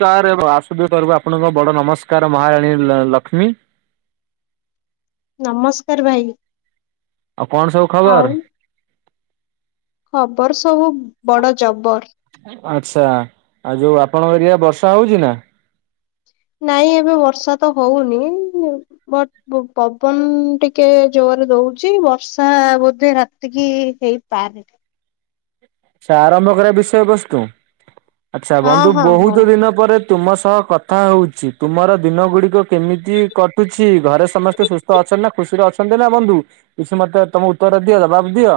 ଚାରେ ଏବେ ଆଶୁତୋଷ ତରଫୁ ଆପଣଙ୍କ ବଡ଼ ନମସ୍କାର ମହାରାଣୀ ଲ-ଲକ୍ଷ୍ମୀ। ନମସ୍କାର ଭାଇ। ଆଉ କଣ ସବୁ ଆଉ ଖବର? ଖବର ସବୁ ବଡ ଜବର। ଆଚ୍ଛା ଆଉ ଯୋଉ ଆପଣଙ୍କ ଏରିଆ ବର୍ଷା ହଉଚି ନା? ନାଇଁ ଏବେ ବର୍ଷା ତ ହଉନି ମୁ ବ ବୁ-ପବନ ଟିକେ ଜୋରରେ ଦଉଛି ବର୍ଷା ବୋଧେ ରାତିକି ହେଇପାରେ। ସେ ଆରମ୍ଭ କରିବା ବିଷୟବସ୍ତୁ। ଆଚ୍ଛା ହଁ ବନ୍ଧୁ ହଁ ହଁ ବହୁତ ଦିନ ପରେ ତୁମ ସହ କଥା ହଉଛି ତୁମର ଦିନ ଗୁଡିକ କେମିତି କଟୁଛି? ଘରେ ସମସ୍ତେ ସୁସ୍ଥ ଅଛନ୍ତି ନା? ଖୁସିରେ ଅଛନ୍ ଛନ୍ତି ନା ବନ୍ଧୁ କିଛି ମୋତେ ତୋମ ଉତ୍ତର ଦିଅ, ଜବାବ ଦିଅ।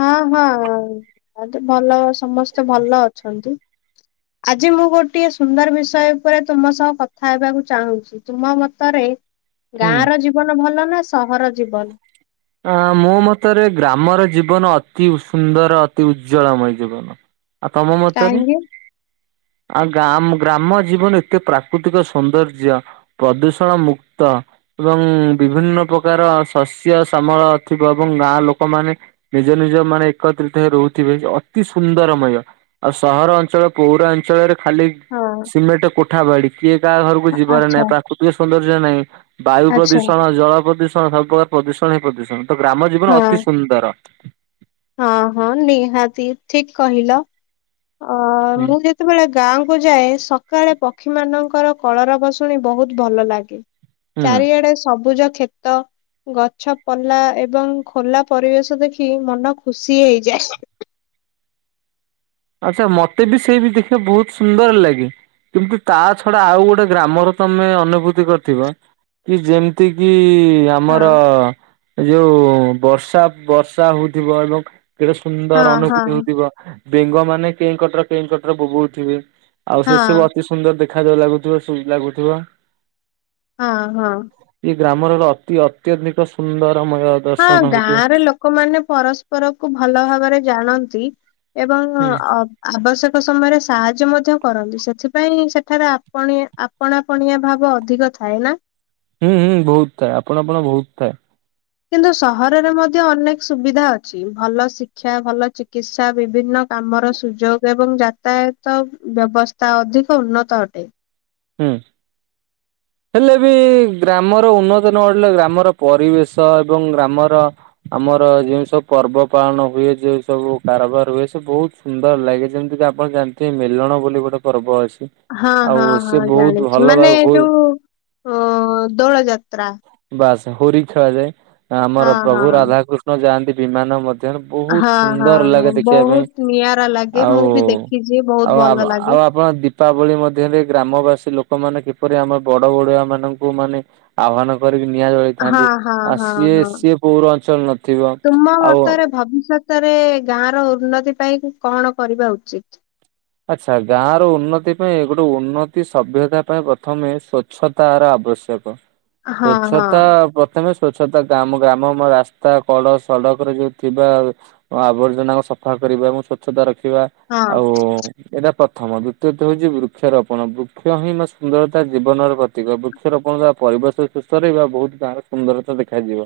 ହଁ, ହଁ ବହୁତି ଭଲ ସମସ୍ତେ ଭଲ ଅଛନ୍ତି। ଆଜି ମୁଁ ଗୋଟିଏ ସୁନ୍ଦର ବିଷୟ ଉପରେ ତୁମ ସହ କଥା ହେବାକୁ ଚାହୁଁଚି? ଏ ତୁମ ମତରେ ଗାଁ ହୁଁ। ର ଜୀବନ ଭଲ ନା ସହର ଜୀବନ? ଅଁ, ମୋ ମତରେ ଗ୍ରାମର ଜୀବନ ଅତି ସୁନ୍ଦର ଅତି ଉଜ୍ଜଳମୟ ଜୀବନ। [unintelligible] ଆଉ ତୋମ ମତରେ? କାହିଁକି ଆଉ ଗା ଗ୍ରାମ ଜୀବନ ଏତେ ପ୍ରାକୃତିକ ସୌନ୍ଦର୍ଯ୍ୟ ପ୍ରଦୂଷଣ ମୁକ୍ତ ଏବଂ ବିଭିନ୍ନ ପ୍ରକାର ଶସ୍ୟ ସାମଳ ଥିବ ଏବଂ ଗାଁ ଲୋକମାନେ ନିଜ ନିଜ ମାନେ ଏକତ୍ରିତ ହେଇ ରହୁଥିବେ ଯେ ଅତି ସୁନ୍ଦରମୟ। ଆଉ ସହର ଅଞ୍ଚଳ ପୌର ଅଞ୍ଚଳରେ ଖାଲି ହଁ ସିମେଣ୍ଟ କୋଠା ବାଡି କିଏ କାହା ଘରକୁ ଯିବାର ଆଚ୍ଛା ନାହିଁ। ପ୍ରାକୃତିକ ସୌନ୍ଦର୍ଯ୍ୟ ନାହିଁ। ବାୟୁ ଆଚ୍ଛା ପ୍ରଦୂଷଣ, ଜଳ ପ୍ରଦୂଷଣ ସବୁପକାର ପ୍ରଦୂଷଣ ହିଁ ପ୍ରଦୂଷଣ। ତ ଗ୍ରାମ ଜୀବନ ହଁ ଅତି ସୁନ୍ଦର। ହଁ ହଁ ନିହାତି ଠିକ କହିଲ। ଅ, ମୁଁ ଯେ ଯେତେବେଳେ ଗାଁକୁୁ ଯାଏ ସକାଳେ ପକ୍ଷୀ ମାନଙ୍କର କଳରାବ ଶୁଣି ବହୁତ ଭଲ ଲାଗେ। ହୁଁ। ଚାରିଆଡେ ସବୁଜ ଖେତ। ଗଛ ପଲା ଏବଂ ଖୋଲା ପରିବେଶ ଦେଖି ମନ ଖୁସି ହେଇଯାଏ। ଆଚ୍ଛା ମୋତେ ବି ସେଇ ବି ଦେଖିବା ବହୁତ ସୁନ୍ଦର ଲାଗେ। କିମୁ ତା ଛଡା ଆଉ ଗୋଟେ ଗ୍ରାମର ତୋମେ ଅନୁଭୂତି କରିଥିବ। କି ଯେମିତି କି ଆ ଆମର ହଁ ଏ ଯୋଉ ବର୍ଷା ବର୍ଷା ହଉଥିବ ଏବଂ କେଡେ ହଁ ସୁନ୍ଦର ଅନୁଭୂତି ହଁ ହଉଥିବ। ବେଙ୍ଗ ମାନେ କେଁ କଟର କେଁ କଟର ବୋବଉଥିବେ। ଆଉ ସେ ହଁ ସବୁ ଅତି ସୁନ୍ଦର ଦେଖା ଯେ ଲାଗୁଥିବ। ସୁଇଟ୍ ଲାଗୁଥିବ। ହଁ, ହଁ। ଏଇ ଗ୍ରାମର ହେଲା ଅତି ଅତ୍ୟଧିକ ସୁନ୍ଦରମୟ। ହଁ ଦର୍ଶନ ହେଇଥିବ। ଗାଁରେ ଲୋକୋମାନେ ପରସ୍ପର କୁ ଭଲ ଭାବରେ ଜାଣନ୍ତି। ଏବଂ ହୁଁ ଅବ୍ ଆବଶ୍ୟକ ସମୟରେ ସାହାଯ୍ୟ ମଧ୍ୟ କରନ୍ତି ସେଥିପାଇଁ ସେଠାରେ ଆପଣିଅ ଆ ପଣା ପଣିଆ ଭାବ ଅଧିକ ଥାଏ ନା। ହୁଁ ହୁଁ ବୋହୁତ ଥାଏ ଆପଣା ପଣ ବୋହୁତ ଥାଏ। କିନ୍ତୁ ସହରରେ ମଧ୍ୟ ଅନେକ ସୁବିଧା ଅଛି ଭଲ ଶିକ୍ଷା ଭଲ ଚିକିତ୍ସା ବିଭିନ୍ନ କାମର ସୁଯୋଗ ଏବଂ ଜା ତାୟତ ବ୍ୟବସ୍ଥା ଅଧିକ ଉନ୍ନତ ଅଟେ। ହୁଁ। ହେଲେ ବି ଗ୍ରାମର ଉନ୍ନତ ନ ଘଡିଲେ ଗ୍ରାମର ପରିବେଶ ଏବଂ ଗ୍ରାମର ଆମର ଯେଉଁ ସବୁ ପର୍ବ ପାଳନ ହୁଏ ଯେଉଁ ସବୁ କାରବାର ହୁଏ ସେ ବୋହୁତ ସୁନ୍ଦର ଲାଗେ ଯେମିତି କି ଆପଣ ଜାଣିଥିବେ ମେଲଣ ବୋଲି ଗୋଟେ ପର୍ବ ଅଛି। ହଁ ଆଉ ହଁ ସେ ହଁ ବହୁତ ଜାଣିଚି ଭଲ ବା ମାନେ ହୁଏ ଯୋଉ ଉଁ ଦୋଳୋ ଯାତ୍ରା। ବାସ୍ ହୋରି ଖେଳା ଯାଏ ହଁ ଆମର ପ୍ରଭୁ ହଁ। ରାଧାକୃଷ୍ଣ ଯାଆନ୍ତି ବିମାନ ମ [unintelligible] ବୋହୁତ ହଁ ହଁ ସୁନ୍ଦର ଲାଗେ ହଁ ଦେଖିବା ପାଇଁ ବହୁତ ନିଆରା ଲାଗେ ଆଉ ମୁଁ ବି ଦେଖିଛି ବହୁତ ଆଉ ଆବ୍ ଭଲ ଲାଗେ। ଆଉ ଆପଣ ଦି ପାବୋଳି ମଧ୍ୟରେ ଗ୍ରାମବାସୀ ଲୋକୋମାନୋ କିପରି ଆମ ବଡ ବଡୁଆ ମାନଙ୍କୁ ମାନେ ଆହ୍ବାନ କରିକି ନିଆଁ ହଁ ଜଳେଇଥାନ୍ତି ହଁ ଆ ହଁ ସିଏ ହଁ ସିଏ ପୌର ଅଞ୍ଚଳ ନଥିବ ଆଉ ଭବିଷତ ତରେ ଗାଁ ର ଉନ୍ନତି ପାଇଁ କଣ କରିବା ଉଚିତ୍। ଆଚ୍ଛା ଗାଁ ର ଉନ୍ନତି ପାଇଁ ଗୋଟେ ଉନ୍ନତି ସଭ୍ୟତା ପାଇଁ ପ୍ରଥମେ ସ୍ୱ ଚ୍ଛତାର ଆବଶ୍ୟକ ହଁ ହଁ ସ୍ଵଚ୍ଛତା ପ ପ୍ରଥମେ ସ୍ଵଚ୍ଛତା କାମ ଗ୍ରାମ ଆମ ରାସ୍ତା କଡ ସଡକରେ ଯୋଉ ଥିବା ଓ ଆବର୍ଜନା ଓ ସଫା କରିବା ଏବଂ ସ୍ୱଚ୍ଛତା ରଖିବା ହଁ ଆଉ ଏଇଟା ପ୍ରଥମ ଦୁତୀୟତ ହୋଉଚି ବୃକ୍ଷରୋପଣ ବୃକ୍ଷ ହିଁ ମୋ ସୁନ୍ଦରତା ଜୀବନର ପ୍ରତୀକ ବୃ କ୍ଷ ରୋପୋଣ ହେଲା ପରିବେଶ ସୁସ୍ଥ ରହିବା ବୋହୁତ ତାହାର ସୁନ୍ଦରତା ଦେଖାଯିବ।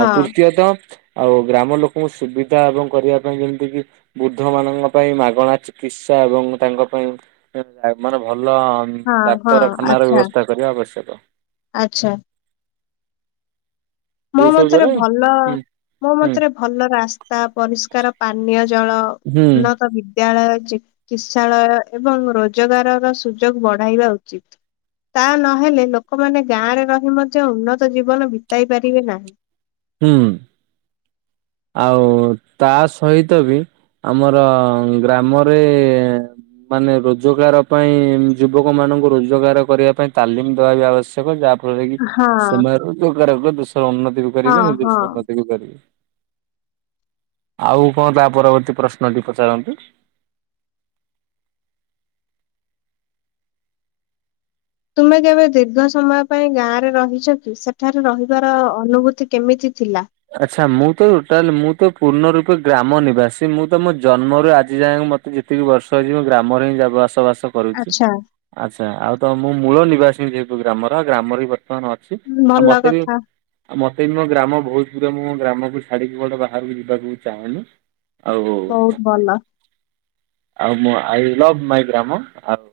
ଆଉ ତୃତୀୟତ ଆଉ ଗ୍ରାମ ଲୋକୋଙ୍କୁ ସୁବିଧା ଏବଂ କରିବା ପାଇଁ ଯେମିତି କିି ବୃଦ୍ଧ ମାନଙ୍କ ପାଇଁ ମାଗଣା ଚି କିସା ଏବଂ ତାଙ୍କ ପାଇଁ [unintelligible] ମାନେ ଭଲ ହଁ ହଁ ଡାକ୍ତରଖାନାର ଆଚ୍ଛା। ବ୍ୟବସ୍ଥା କରିବା ଆବଶ୍ୟକ। ଆଚ୍ଛା। ମୋ ଏଇ ସବୁ ମତରେ ଭଲ ଦ୍ଵାରା ମୋ ହୁଁ ମତରେ ଭଲ ରାସ୍ତା ପରିଷ୍କାର ପାନୀୟ ଜଳ ଉନ୍ନତ ବି ଦ୍ୟାଳୟ ଚିକିତ୍ସାଳୟ ଏବଂ ରୋଜୋଗାରର ସୁଯୋଗ ବଢାଇବା ଉଚିତ। ତା ନହେଲେ ଲୋକୋମାନେ ଗାଁରେ ରହି ମଧ୍ୟ ଉନ୍ନତ ଜୀବନ ବିତାଇ ପାରିବେ ନାହିଁ। ହୁଁ। ଆଉ ତା ସହିତ ବି ଆମର ଗ୍ରାମରେ ମାନେ ରୋଜୋଗାର ପାଇଁ ଯୁବକ ମାନଙ୍କୁ ରୋଜୋଗାର କରିବା ପାଇଁ ତାଲିମ ଦବା ବି ଆବଶ୍ୟକ ଯାହା ଫ ଳରେ ହଁ ସେମା ରୋଜୋଗାର କ ଦେଶର ଉନ୍ନତି ବି ହଁ କରିବେ ହଁ। ନିଜସ୍ୱ ଉନ୍ନତି ବି କରିବେ। ଆଉ କଁ ତା ପରବର୍ତ୍ତୀ ପ୍ରଶ୍ନଟି ପଚାରନ୍ତୁ। ତୁମେ କେବେ ଦୀର୍ଘ ସମୟ ପାଇଁ ଗାଁ ରେ ରହିଛ କି ସେଠାରେ ରହିବାର ଅନୁଭୂତି କେମିତି ଥିଲା। ଆଚ୍ଛା ମୁଁ ତ ଟୋଟାଲ ମୁଁ ତ ପୂର୍ଣ୍ଣ ରୂପେ ଗ୍ରାମ ନିବାସୀ ମୁଁ ତ ମୋ ଜନ୍ମରୁ ଆଜି ଯାଏଁ ମ ତେ ଯେତିକି ବର୍ଷ ଅଛି ମୁଁ ଗ୍ରାମରେ ହିଁ ଯା ବାସବାସ କରୁଚି ଆଚ୍ଛା ଆଚ୍ଛା ଆଉ ତ ମୁଁ ମୂଳ ନିବାସୀ ଯେହେତୁ ଗ୍ରାମର ଗ୍ରାମରେ ବି ବର୍ତ୍ତମାନ ଅ ଛି ଆଉ ଭଲ ମତେ ବି କଥା ଆଉ ମତେ ବି ମୋ ଗ୍ରାମ ବୋହୁତ କିନ୍ତୁ ମୁଁ ମୋ ଗ୍ରାମକୁ ଛାଡ଼ିକି କୁଆଡ଼େ ବାହାରୁକୁ ଯିବାକୁ ବି ଚାହେଁନି ଆଉ ବହୁତ ଭଲ। ଆଉ ମୁଁ ଆଇ ଲଭ୍ ମାଇ ଗ୍ରାମ ଆଉ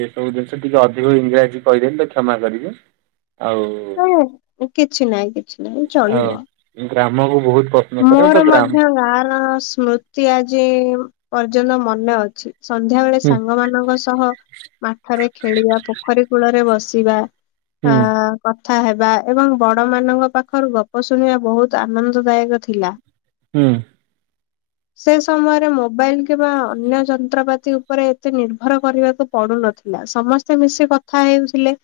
ଏ ସବୁ ଦିନ୍ସ ଟିକେ ଅଧିକ ଇଂରାଜୀ କହିଦେଲି ତ କ୍ଷମା କରିବେ ଆଉ ଓ କିଛି ନାଇଁ କିଛି ନାହିଁ ଆଉ ଚଳିବ। ମୁଁ ଗ୍ରାମକୁ ବୋହୁତ ପ ମୋର ମଧ୍ୟ ଗାଁ ର ସ୍ମୃତି ଆଜି ପର୍ଯ୍ୟନ୍ତ ମନେ ଅଛି। ସନ୍ଧ୍ୟା ବେଳେ ହୁଁ ସାଙ୍ଗ ମାନଙ୍କ ସହ ମଠରେ ଖେଳିବା, ପୋଖରୀ କୂଳରେ ବସିବା ଆ ହୁଁ। କଥା ହେବା ଏବଂ ବଡ ମାନଙ୍କ ପାଖରୁ ଗପ ଶୁଣିବା ବହୁତ ଆନନ୍ଦଦାୟକ ଥିଲା। ହୁଁ। ସେ ସମୟରେ ମୋବାଇଲ କିମ୍ବା ଅନ୍ୟ ଯନ୍ତ୍ରପାତି ଉପରେ ଏତେ ନିର୍ଭର କରିବାକୁ ପଡୁ ନଥିଲା, ସମସ୍ତେ ମିଶି କଥା ହେଉଥିଲେ।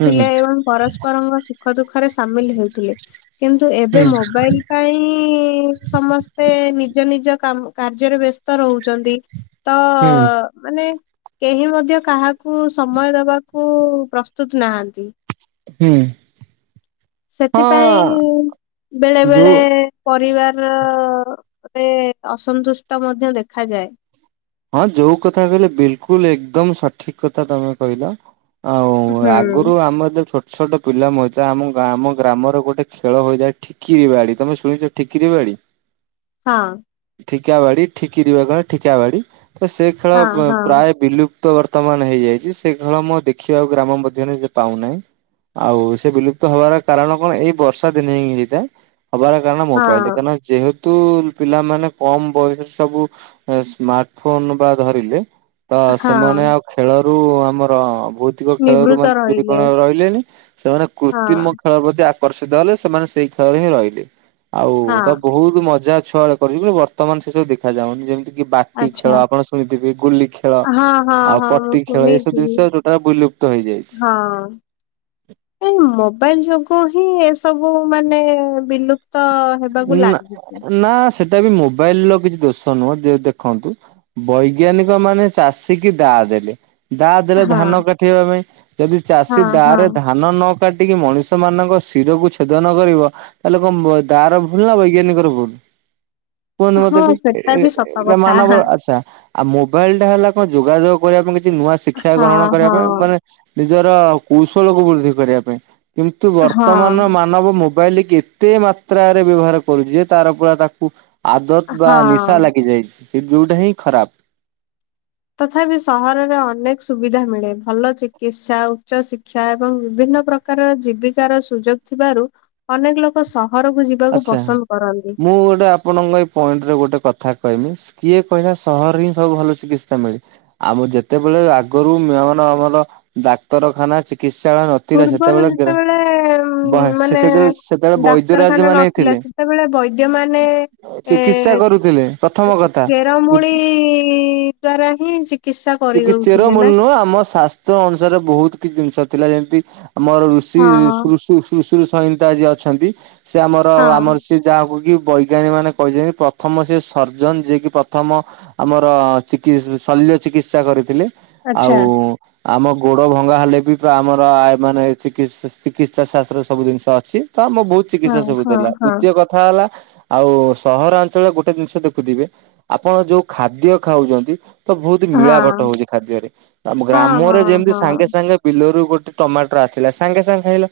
ହୁଁ ଏବଂ ପରସ୍ପରଙ୍କ ସୁଖ ଦୁଃଖରେ ସାମିଲ ହେଉଥିଲେ। କିନ୍ତୁ ଏବେ ହୁଁ ମୋବାଇଲ ପାଇଁ ସମସ୍ତେ ନିଜ ନିଜ କାମ କାର୍ଯ୍ୟରେ ବ୍ୟସ୍ତ ରହୁଚନ୍ତି। ତ ହୁଁ ମାନେ କେହି ମଧ୍ୟ କାହାକୁ ସମୟ ଦବା କୁ ପ୍ରସ୍ତୁତ ନାହାଁନ୍ତି। ହୁଁ ସେଥିପାଇଁ ହଁ ବେଳେ ଯୋଉ ବେଳେ ପରିବାରରେ ଅସନ୍ତୁଷ୍ଟ ମଧ୍ୟ ଦେଖାଯାଏ। ହଁ ଯୋଉ କଥା କହିଲେ ବିଲକୁଲ ଏକଦମ ସଠିକ କଥା ତମେ କହିଲ। ଆଉ ଆଗୁରୁ ହୁଁ ଆମ ଯେତେ ଛୋଟ ଛୋଟ ଛୋଟ ପିଲା ମଜା ଆମ ଗ୍ରା ଆମ ଗ୍ରାମର ଗୋଟେ ଖେଳ ହୋଇଥାଏ ଠି କିରି ବାଡି, ତମେ ଶୁଣିଛ ଠିକିରି ବାଡି? ହଁ। ଠିକା ବାଡି ଠିକିରିି ବା ଖେ ଠିକା ବାଡି ତ ସେ ଖେଳ ହଁ ହଁ ପ-ପ୍ରାୟେ ବିଲୁ ପ୍ତ ବର୍ତ୍ତମାନ ହେଇଯାଇଚି ସେ ଖେଳ ମୁଁ ଆଉ ଦେଖିବାକୁ ଗ୍ରାମ ମଧ୍ୟରେ ପାଉନାଇଁ। ଆଉ ସେ ବିଲୁପ୍ତ ହବାର କାରଣ କଣ ଏଇ ବର୍ଷା ଦିନେ ହିଁ ହେଇଥାଏ ହବାର କାରଣ ମୋବାଇଲ ହଁ [unintelligible] ଯେହେତୁ ପିଲାମାନେ କମ ବୟସରେ ସବୁ ସ୍ମାର୍ଟ ଫୋନ ବା ଧରିଲେ ତ ହଁ ସେମାନେ ଆଉ ଖେଳରୁ ଆମର ବହୁ ତିକ ଖେଳରୁ ନିବୃତ୍ତ ମାନେ ରହିଲେ ଦୂରୀକରଣ ରହିଲେନି, ସେମାନେ ହଁ କୃତ୍ରିମ ଖେଳ ପ୍ରତି ଆକର୍ଷିତ ହେଲେ ସେମାନେ ସେଇ ଖେଳରେ ହିଁ ରହିଲେ, ଆଉ ହଁ ତ ବହୁତ ମଜା ଛୁଆ କରିବେ ବର୍ତ୍ତମାନ ସେ ସବୁ ଦେଖା ଯାଉନି ଯେମିତିକି ପା ଟି ଖେଳ ଆଚ୍ଛା ଆପଣ ଶୁଣିଥିବେ ଗୁଲି ଖେଳ ହଁ ହଁ ଆଉ ହଁ ମୁଁ ପଟି ଖେଳ ଏଇସବୁ ଶୁଣିଛି ଜିନିଷ ଯୋଉଟା ବୁଲୁ ହଁ। ଏ ମୋବାଇଲ ଯୋଗୁ ହିଁ ଏସବୁ ମାନେ ବିଲୁପ ତ ହେବାକୁ ନା ଲାଗିଚି। ନା ସେଟା ବି ମୋବାଇଲର କିଛି ଦୋଷ ନୁହଁ, ଯୋଉ ଦେଖନ୍ତୁ ବୈଜ୍ଞାନିକ ମାନେ ଚାଷୀ କିି ଦାଆ ଦେଲେ। ଦାଆ ଦେଲେ ହଁ ଧାନ କାଟିବା ପାଇଁ, ଯଦି ହଁ ଚାଷୀ ଦାଆ ହଁ ରେ ଧାନ ନ କାଟିକି ମଣିଷ ମାନଙ୍କ ଶିରକୁ ଛେଦନ କରିବ, ତାହେଲେ କଁ ତା ର ଭୁଲ ନା ବୈଜ୍ଞାନିକର ଭୁଲ? କୁହନ୍ତୁ ମତେ ହଁ ଟିକେ ସେଟା ବି ସତ କଥା ଏ-ଏମାନଙ୍କର ହଁ ଆଚ୍ଛା। ଆଉ ମୋବାଇଲ ଟା ହେଲା କଁ ଯୋଗାଯୋଗ କରିବା ପାଇଁ କିଛି ନୂଆ ଶିକ୍ଷା ଗ୍ରହଣ କରିବା ହଁ ପାଇଁ ମାନେ ନିଜର କୌଶଳକୁୁ ବୃଦ୍ଧି କରିବା ପାଇଁ କିନ୍ତୁ ବର୍ତ୍ତମାନର ହଁ ମା ନବ ମୋବାଇଲକି ଏତେ ମାତ୍ରାରେ ବ୍ୟବହାର କରୁଚି ଯେ ତାର ପୁରା ତାକୁ ଆଦତ ବା ହଁ ନିଶା ଲାଗିଯାଇଚି ସେ ଯୋଉଟା ହିଁ ଖରାପ। ତଥାପି ସହରରେ ଅନେକ ସୁବିଧା ମିଳେ, ଭଲ ଚିକିତ୍ସା, ଉଚ୍ଚ ଶିକ୍ଷା ଏବଂ ବିଭିନ୍ନ ପ୍ର କାରର ଜୀବିକାର ସୁଯୋଗ ଥିବାରୁ ଅନେକ ଲୋକ ସହରକୁ ଯି ଆଚ୍ଛା ମୁଁ ଗୋଟେ ଆପଣଙ୍କୁ ଏଇ ପଏଣ୍ଟରେ ଗୋଟେ କଥା କହିମି କିଏ କହିଲା ସହରରେ ହିଁ ସବୁ ଭଲ ଚିକିତ୍ସା ମିଳେ? ଆମ ଯେତେବେଳେ ଆଗରୁ ମେଅନ ଆମର ଡାକ୍ତରଖାନା ଚିକିତ୍ସାଳୟ ନଥିଲା ପୂର୍ବରୁ ସେତେବେଳେ ଯେତେବେଳେ ବ ସେ ମାନେ ସେତେବେଳେ ସେତେବେଳେ ଡାକ୍ତରଖା ବୈଦ୍ୟରାଜ ନା ମାନେ ନଥିଲା ଥିଲେ ସେତେବେଳେ ବୈଦ୍ୟ ମାନେ ଚିକିତ୍ସା ଏ କରୁଥିଲେ ପ୍ରଥମ କଥା। ଚେରମୂଳି ଦ୍ଵାରା ହିଁ ଚି କିସା କରିଦଉଥିଲେ ନା। ତ ଅନୁସାରେ ବହୁତ କିଛି ଜିନିଷ ଥିଲା ଯେମିତି ଆମର ଋଷି ହଁ [unintelligible] ତୁଶୁର ସହିତା ଆଜି ଅଛନ୍ତି ସେ ଆମର ହଁ ଆମର ସେ ଯାହାକୁ କି ବୈଜ୍ଞାନିକ ମାନେ କହିଛନ୍ତି ପ୍ରଥମ ସେ ସର୍ଜନ ଯିଏ କି ପ୍ରଥମ ଆମର ଚିକି ଶଲ୍ୟ ଚିକିତ୍ସା କରିଥିଲେ ଆଚ୍ଛା ଆଉ ଆମ ଗୋଡ ଭଙ୍ଗା ହେଲେ ବି ଆମର ମାନେ ଚିକି ଚିକିତ୍ସା ଶାସ୍ତ୍ର ରେ ସବୁ ଜିନିଷ ଅଛି। ତ ମୋ ବୋଉ ହଁ ଚିକିତ୍ସା ସବୁ ହଁ ଦେଲା ହଁ ଦ୍ୱିତୀୟ କ କଥା ହେଲା ଆଉ ସହରାଞ୍ଚଳ ଗୋଟେ ଜିନିଷ ଦେଖୁଥିବେ ଆପଣ ଯୋଉ ଖାଦ୍ୟ ଖାଉଛନ୍ତି ତ ବହୁତ ହଁ ମିଳାପଟ ହଉଛି ଖାଦ୍ୟରେ ହଁ ଗ୍ରାମରେ ହଁ ଯେମିତି ହଁ ସାଙ୍ଗେ ସାଙ୍ଗେ ବିଲରୁ ଗୋଟେ ଟମାଟର ଆସିଲା ସାଙ୍ଗେ ସାଙ୍ଗେ ଖାଇଲା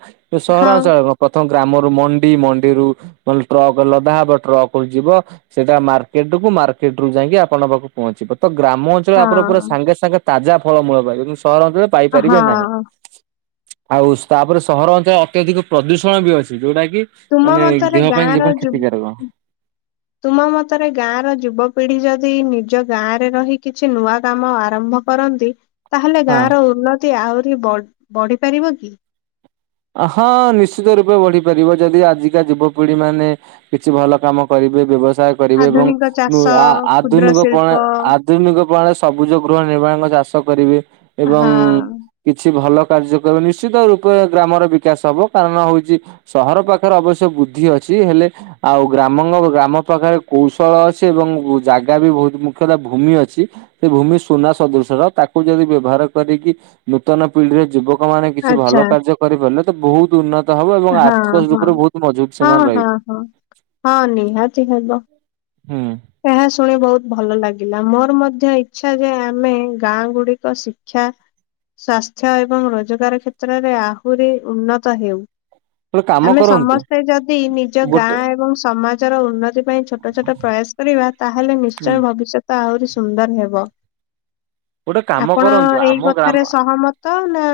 ସହରାଞ୍ଚଳ ହଁ କଣ ପ୍ରଥମ ଗ୍ରାମ ମଣ୍ଡି ମଣ୍ଡିରୁ ଟ୍ରକ ଲଦା ହବ ଟ୍ରକ ଯିବ ସେଇଟା ମାର୍କେଟ କୁ ମାର୍କେଟରୁୁ ଯାଇକି ଆପଣ ପାଖକୁ ପହଞ୍ଚିବ ତ ଗ୍ରାମ ଳେ ଆପଣ ପୁରା ହଁ ସାଙ୍ଗେ ସାଙ୍ଗେ ତାଜା ଫଳ ମୂଳ ପାଇବେ କିନ୍ତୁ ସହରାଞ୍ଚଳ ରେ ପାଇପାରିବେ ହଁ ନାହିଁ। ଆଉ ତାପରେ ସହର ଅଞ୍ଚଳରେ ଅତ୍ୟଧିକ ପ୍ରଦୂଷଣ ବି ଅଛି ଯୋଉଟା କି ତୁମ ମାନେ ମତରେ ଦେହ ପାଇଁ ଗାଁ ର ଜିବନ ଯୁ କ୍ଷତିକାରକ। ତୁମ ମତରେ ଗାଁ ର ଯୁବପିଢି ଯଦି ନିଜ ଗାଁରେ ରହି କିଛି ନୂଆ କାମ ଆରମ୍ଭ କରନ୍ତି ତାହେଲେ ଗାଁ ହଁ। ର ଉନ୍ନତି ଆହୁରି ବ ବଢି ପାରିବ କି? ହଁ ନିଶ୍ଚିତ ରୂପେ ବଢିପାରିବ ଯଦି ଆଜିକା ଯୁବପିଢି ମାନେ କିଛି ଭଲ କାମ କରିବେ ବ୍ୟବସାୟ କରିବେ ଏବଂ ଆଧୁନିକ ଚାଷ ଆ କ୍ଷୁଦ୍ର ଆଧୁନିକ ଶିଳ୍ପ ପ୍ରଣା ଆ ଆଧୁନିକ ପ୍ରଣାଳୀ ସବୁଜ ଗୃହ ନିର୍ମାଣ ଚାଷ କରିବେ ଏବଂ ହଁ କିଛି ଭଲ କାର୍ଯ୍ୟ କରି ନିଶ୍ଚିତ ରୂପରେ ଗ୍ରାମର ବିକାଶ ହବ କାରଣ ହଉଛି ସହର ପାଖରେ ଅବଶ୍ୟ ବୃଦ୍ଧି ଅଛି ହେଲେ ଆଉ ଗ୍ରାମ ଗ୍ରାମ ପାଖରେ କୌଶଳ ଅଛି ଏବଂ ଜାଗା ବି ବହୁତ ମୁଖ୍ୟତଃ ଭୂମି ଅଛି। ସେ ଭୂମି ସୁନା ସଦୃଶର ତାକୁ ଯଦି ବ୍ୟବହାର କରିକି ନୂତନ ପିଢିରେ ଯୁବକ ଲୋକ ମାନେ କିଛି ଆଚ୍ଛା ଭଲ କାର୍ଯ୍ୟ କରିପାରିଲେ ତ ବହୁତ ଉନ୍ନ ହବ ଏବଂ ହଁ ଆର୍ଥିକ ହଁ ରୂପରେ ବହୁତ ମଜବୁତ ହଁ ସେମାନେ ହଁ ରହିବେ। ହଁ ହଁ ନିହାତି ହେବ। ହୁଁ। ଏହା ଶୁଣି ବହୁତ ଭଲ ଲାଗିଲା ମୋର ମଧ୍ୟ ଇଚ୍ଛା ଯେ ଆମେ ଗାଁ ଗୁଡିକ ଶିକ୍ଷା ସ୍ଵାସ୍ଥ୍ୟ ଏବଂ ରୋଜଗାର କ୍ଷେତ୍ରରେ ଆହୁରି ଉନ୍ନତ ହେଉ। ହ ଆମେ ସମସ୍ତେ ଯଦି ନିଜ ଗାଁ ଏବଂ ସମାଜର ଉନ୍ନତି ପାଇଁ ଛୋଟ ଛୋଟ ପ୍ରୟାସ ତାହେଲେ ହୁଁ ନିଶ୍ଚୟ ଭବିଷ୍ୟତ ଆହୁରି ସୁନ୍ଦର ହେବ। ଗୋଟେ କାମ ଆପଣ କରନ୍ତୁ ଏଇ ଆମ କଥାରେ ଗ୍ରାମ ସହମତ ନା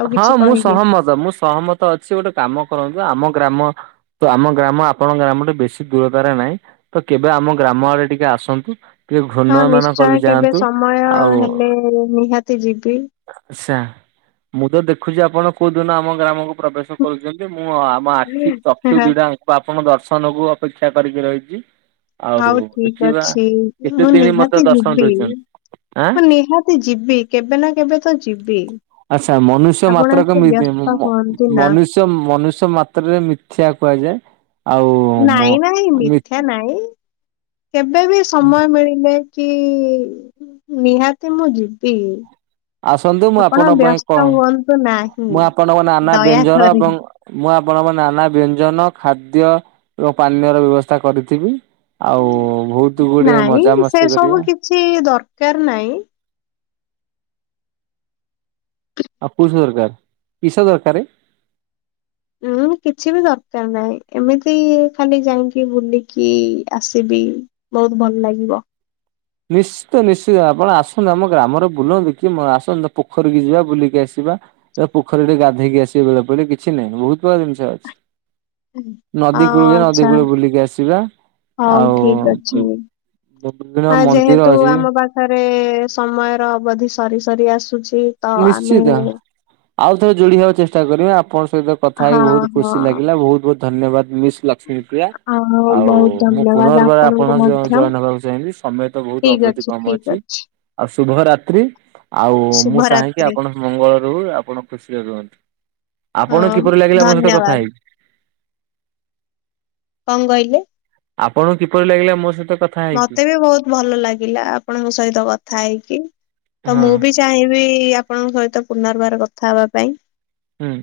ଆଉ ହଁ କିଛି ମୁଁ କହିବେ? ସହମତ ମୁଁ ସହମ ତ ଅଛି ଗୋଟେ କାମ କରନ୍ତୁ ଆମ ଗ୍ରାମ ତ ଆମ ଗ୍ରାମ ଆପଣଙ୍କ ଗ୍ରାମ ଟେ ବେଶୀ ଦୂରତାରେ ନାହିଁ। ତ କେବେ ଆମ ଗ୍ରାମ ଆଡେ ଟିକେ ଆସନ୍ତୁ ଟିକେ ଘୃଣ୍ଣ ମାନ ନିଶ୍ଚୟ କରିକି କେବେ ଯାଆନ୍ତୁ। ହଁ ସମୟ ହେଲେ ନିହାତି ଯିବି। ଆଛା ମୁଁ ତ ଦେଖୁଛି ଆପଣ କୋଉ ଦିନ ଆମ ଗ୍ରାମକୁ ପ୍ରବେଶ କରୁଛନ୍ତି ମୁଁ ଆମ ଆଖି ଚକ୍ଷୁ ହଁ, ଦିଟା ଜାଙ୍କ ଆପଣଙ୍କ ଦର୍ଶନକୁ ଅପେକ୍ଷା କରିକି ରହିଛି। ଆଉ ହଉ ଠିକ ଦେଖିବା ଅଛି କେତେ ମୁଁ ଦିନ ମତେ ନିହାତି ଦର୍ଶନ ଯିବି। ଦଉଛନ୍ତି ଆଁ ମୁଁ ନିହାତି ଯିବି କେବେ ନା କେବେ ତ ଯିବି। ଆଚ୍ଛା ମନୁଷ୍ୟ ଆପଣ ମାତ୍ରକ ଏତେ ବ୍ୟସ୍ତ ହୁଅନ୍ତୁ ନା ମନୁଷ୍ୟ ମନୁଷ୍ୟ ମାତ୍ରରେ ମିଥ୍ୟା କୁହାଯାଏ। ଆଉ ମୋ ନାଇଁ ନାଇଁ ମିଥ୍ୟା ନାଇଁ କେବେ ବି ସମୟ ମିଳିଲେ କି ନିହାତି ମୁଁ ଯିବି। ଆସନ୍ତୁ ମୁଁ ଆପଣ ଆପଣଙ୍କ ପାଇଁ କହ ବ୍ୟସ୍ତ ହୁଅନ୍ତୁ ନାହିଁ ମୁଁ ଆପଣଙ୍କ ନାନା ବ୍ୟଞ୍ଜନ ଦୟାକରି। ଏବଂ ମୁଁ ଆପଣଙ୍କ ନାନା ବ୍ୟଞ୍ଜନ ଖାଦ୍ୟ ଏବଂ ପାନୀୟର ବ୍ୟବସ୍ଥା କରିଥିବି। ଆଉ ବହୁତ ଗୁଡେ ନାଇଁ ସେ ମଜାମସ୍ତି ସବୁ କରିବା। କିଛି ଦରକାର ନାହିଁ। ଆଉ କୁଷ ଦରକାର କିସ ଦରକାରେ? ଉୁଁ କିଛି ବି ଦରକାର ନାହିଁ ଏମିତି ଖାଲି ଯାଇକି ବୁଲିକି ଆସିବି। ବହୁତୁ ଭଲ ଲାଗିବ। ନିସ୍ ତ ନିଶ୍ଚିତ ଆପଣ ଆସନ୍ତୁ ଆମ ଗ୍ରାମରେ ବୁଲନ୍ତୁ କି ଆସନ୍ତୁ ପୋଖରୀକୁ ଯିବା ବୁଲିକି ଆସିବା। ଏ ପୋଖରୀ ଗାଧୋଇକି ଆସିବ ବେଳେ ପଳେ କିଛି ନାହିଁ ବହୁତ ପ୍ରକାର ଜିନିଷ ଅଛି। ଅ ନଦୀ କୂଳ କୁ ଯିଆ ନଦୀ ଆଚ୍ଛା କୂଳ ବୁଲିକି ଆସିବା। ହଉ ଆଉ ଠିକ ଅଛି ବିଭିନ୍ନ ହଁ ମନ୍ଦିର ଯେହେତୁ ଅଛି ଆମ ପାଖରେ ସମୟର ଅବଧି ସରି ସରି ଆସୁଛି ତ ଆମେ ନିଶ୍ଚିତ ଆଉ ଥରେ ଯୋଡି ହବାକୁ ଚେଷ୍ଟା କରିବେ ଆପଣଙ୍କ ସହିତ କଥା ହେଇକି ହଁ ବହୁତ ଖୁସି ହଁ ଲାଗିଲା ବହୁତ ବହୁତ ଧନ୍ୟବାଦ ମିସ୍ ଲକ୍ଷ୍ମୀପ ପ୍ରିୟା। ଆଉ ବହୁତ ମୁଁ ଧନ୍ୟବାଦ ପୁନର୍ବାର ଆପଣଙ୍କୁ ଆପଣଙ୍କ ମଧ୍ୟ ଜଏନ ହବାକୁ ଚାହିଁବି ସମୟ ତ ବହୁତ ଅବଧି କମ ଅଛି। ଆଉ ଶୁଭ ରାାତ୍ରି ଆଉ ମୁଁ ଚାହେକି ଶୁଭରାତ୍ରି ଆପଣ ମଙ୍ଗଳ ରହୁ ଆପଣ ଖୁସିରେ ରୁହନ୍ତୁ। ଆପଣ ହଁ କିପରି ଲାଗିଲା ମୋ ସହିତ କଥା ଧନ୍ୟବାଦ ହେଇକି? କଣ କହିଲେ? ଆପଣଙ୍କୁ କିପରି ଲାଗିଲା ମୋ ସହିତ କଥ ମତେ ବି ବହୁତ ଭଲ ଲାଗିଲା ଆପଣଙ୍କ ସହିତ କଥା ହେଇକି ତ ହଁ ମୁଁ ବି ଚାହିଁବି ଆପଣଙ୍କ ସହିତ ପୁନର୍ବାର କଥା ହେବା ପାଇଁ। ହୁଁ।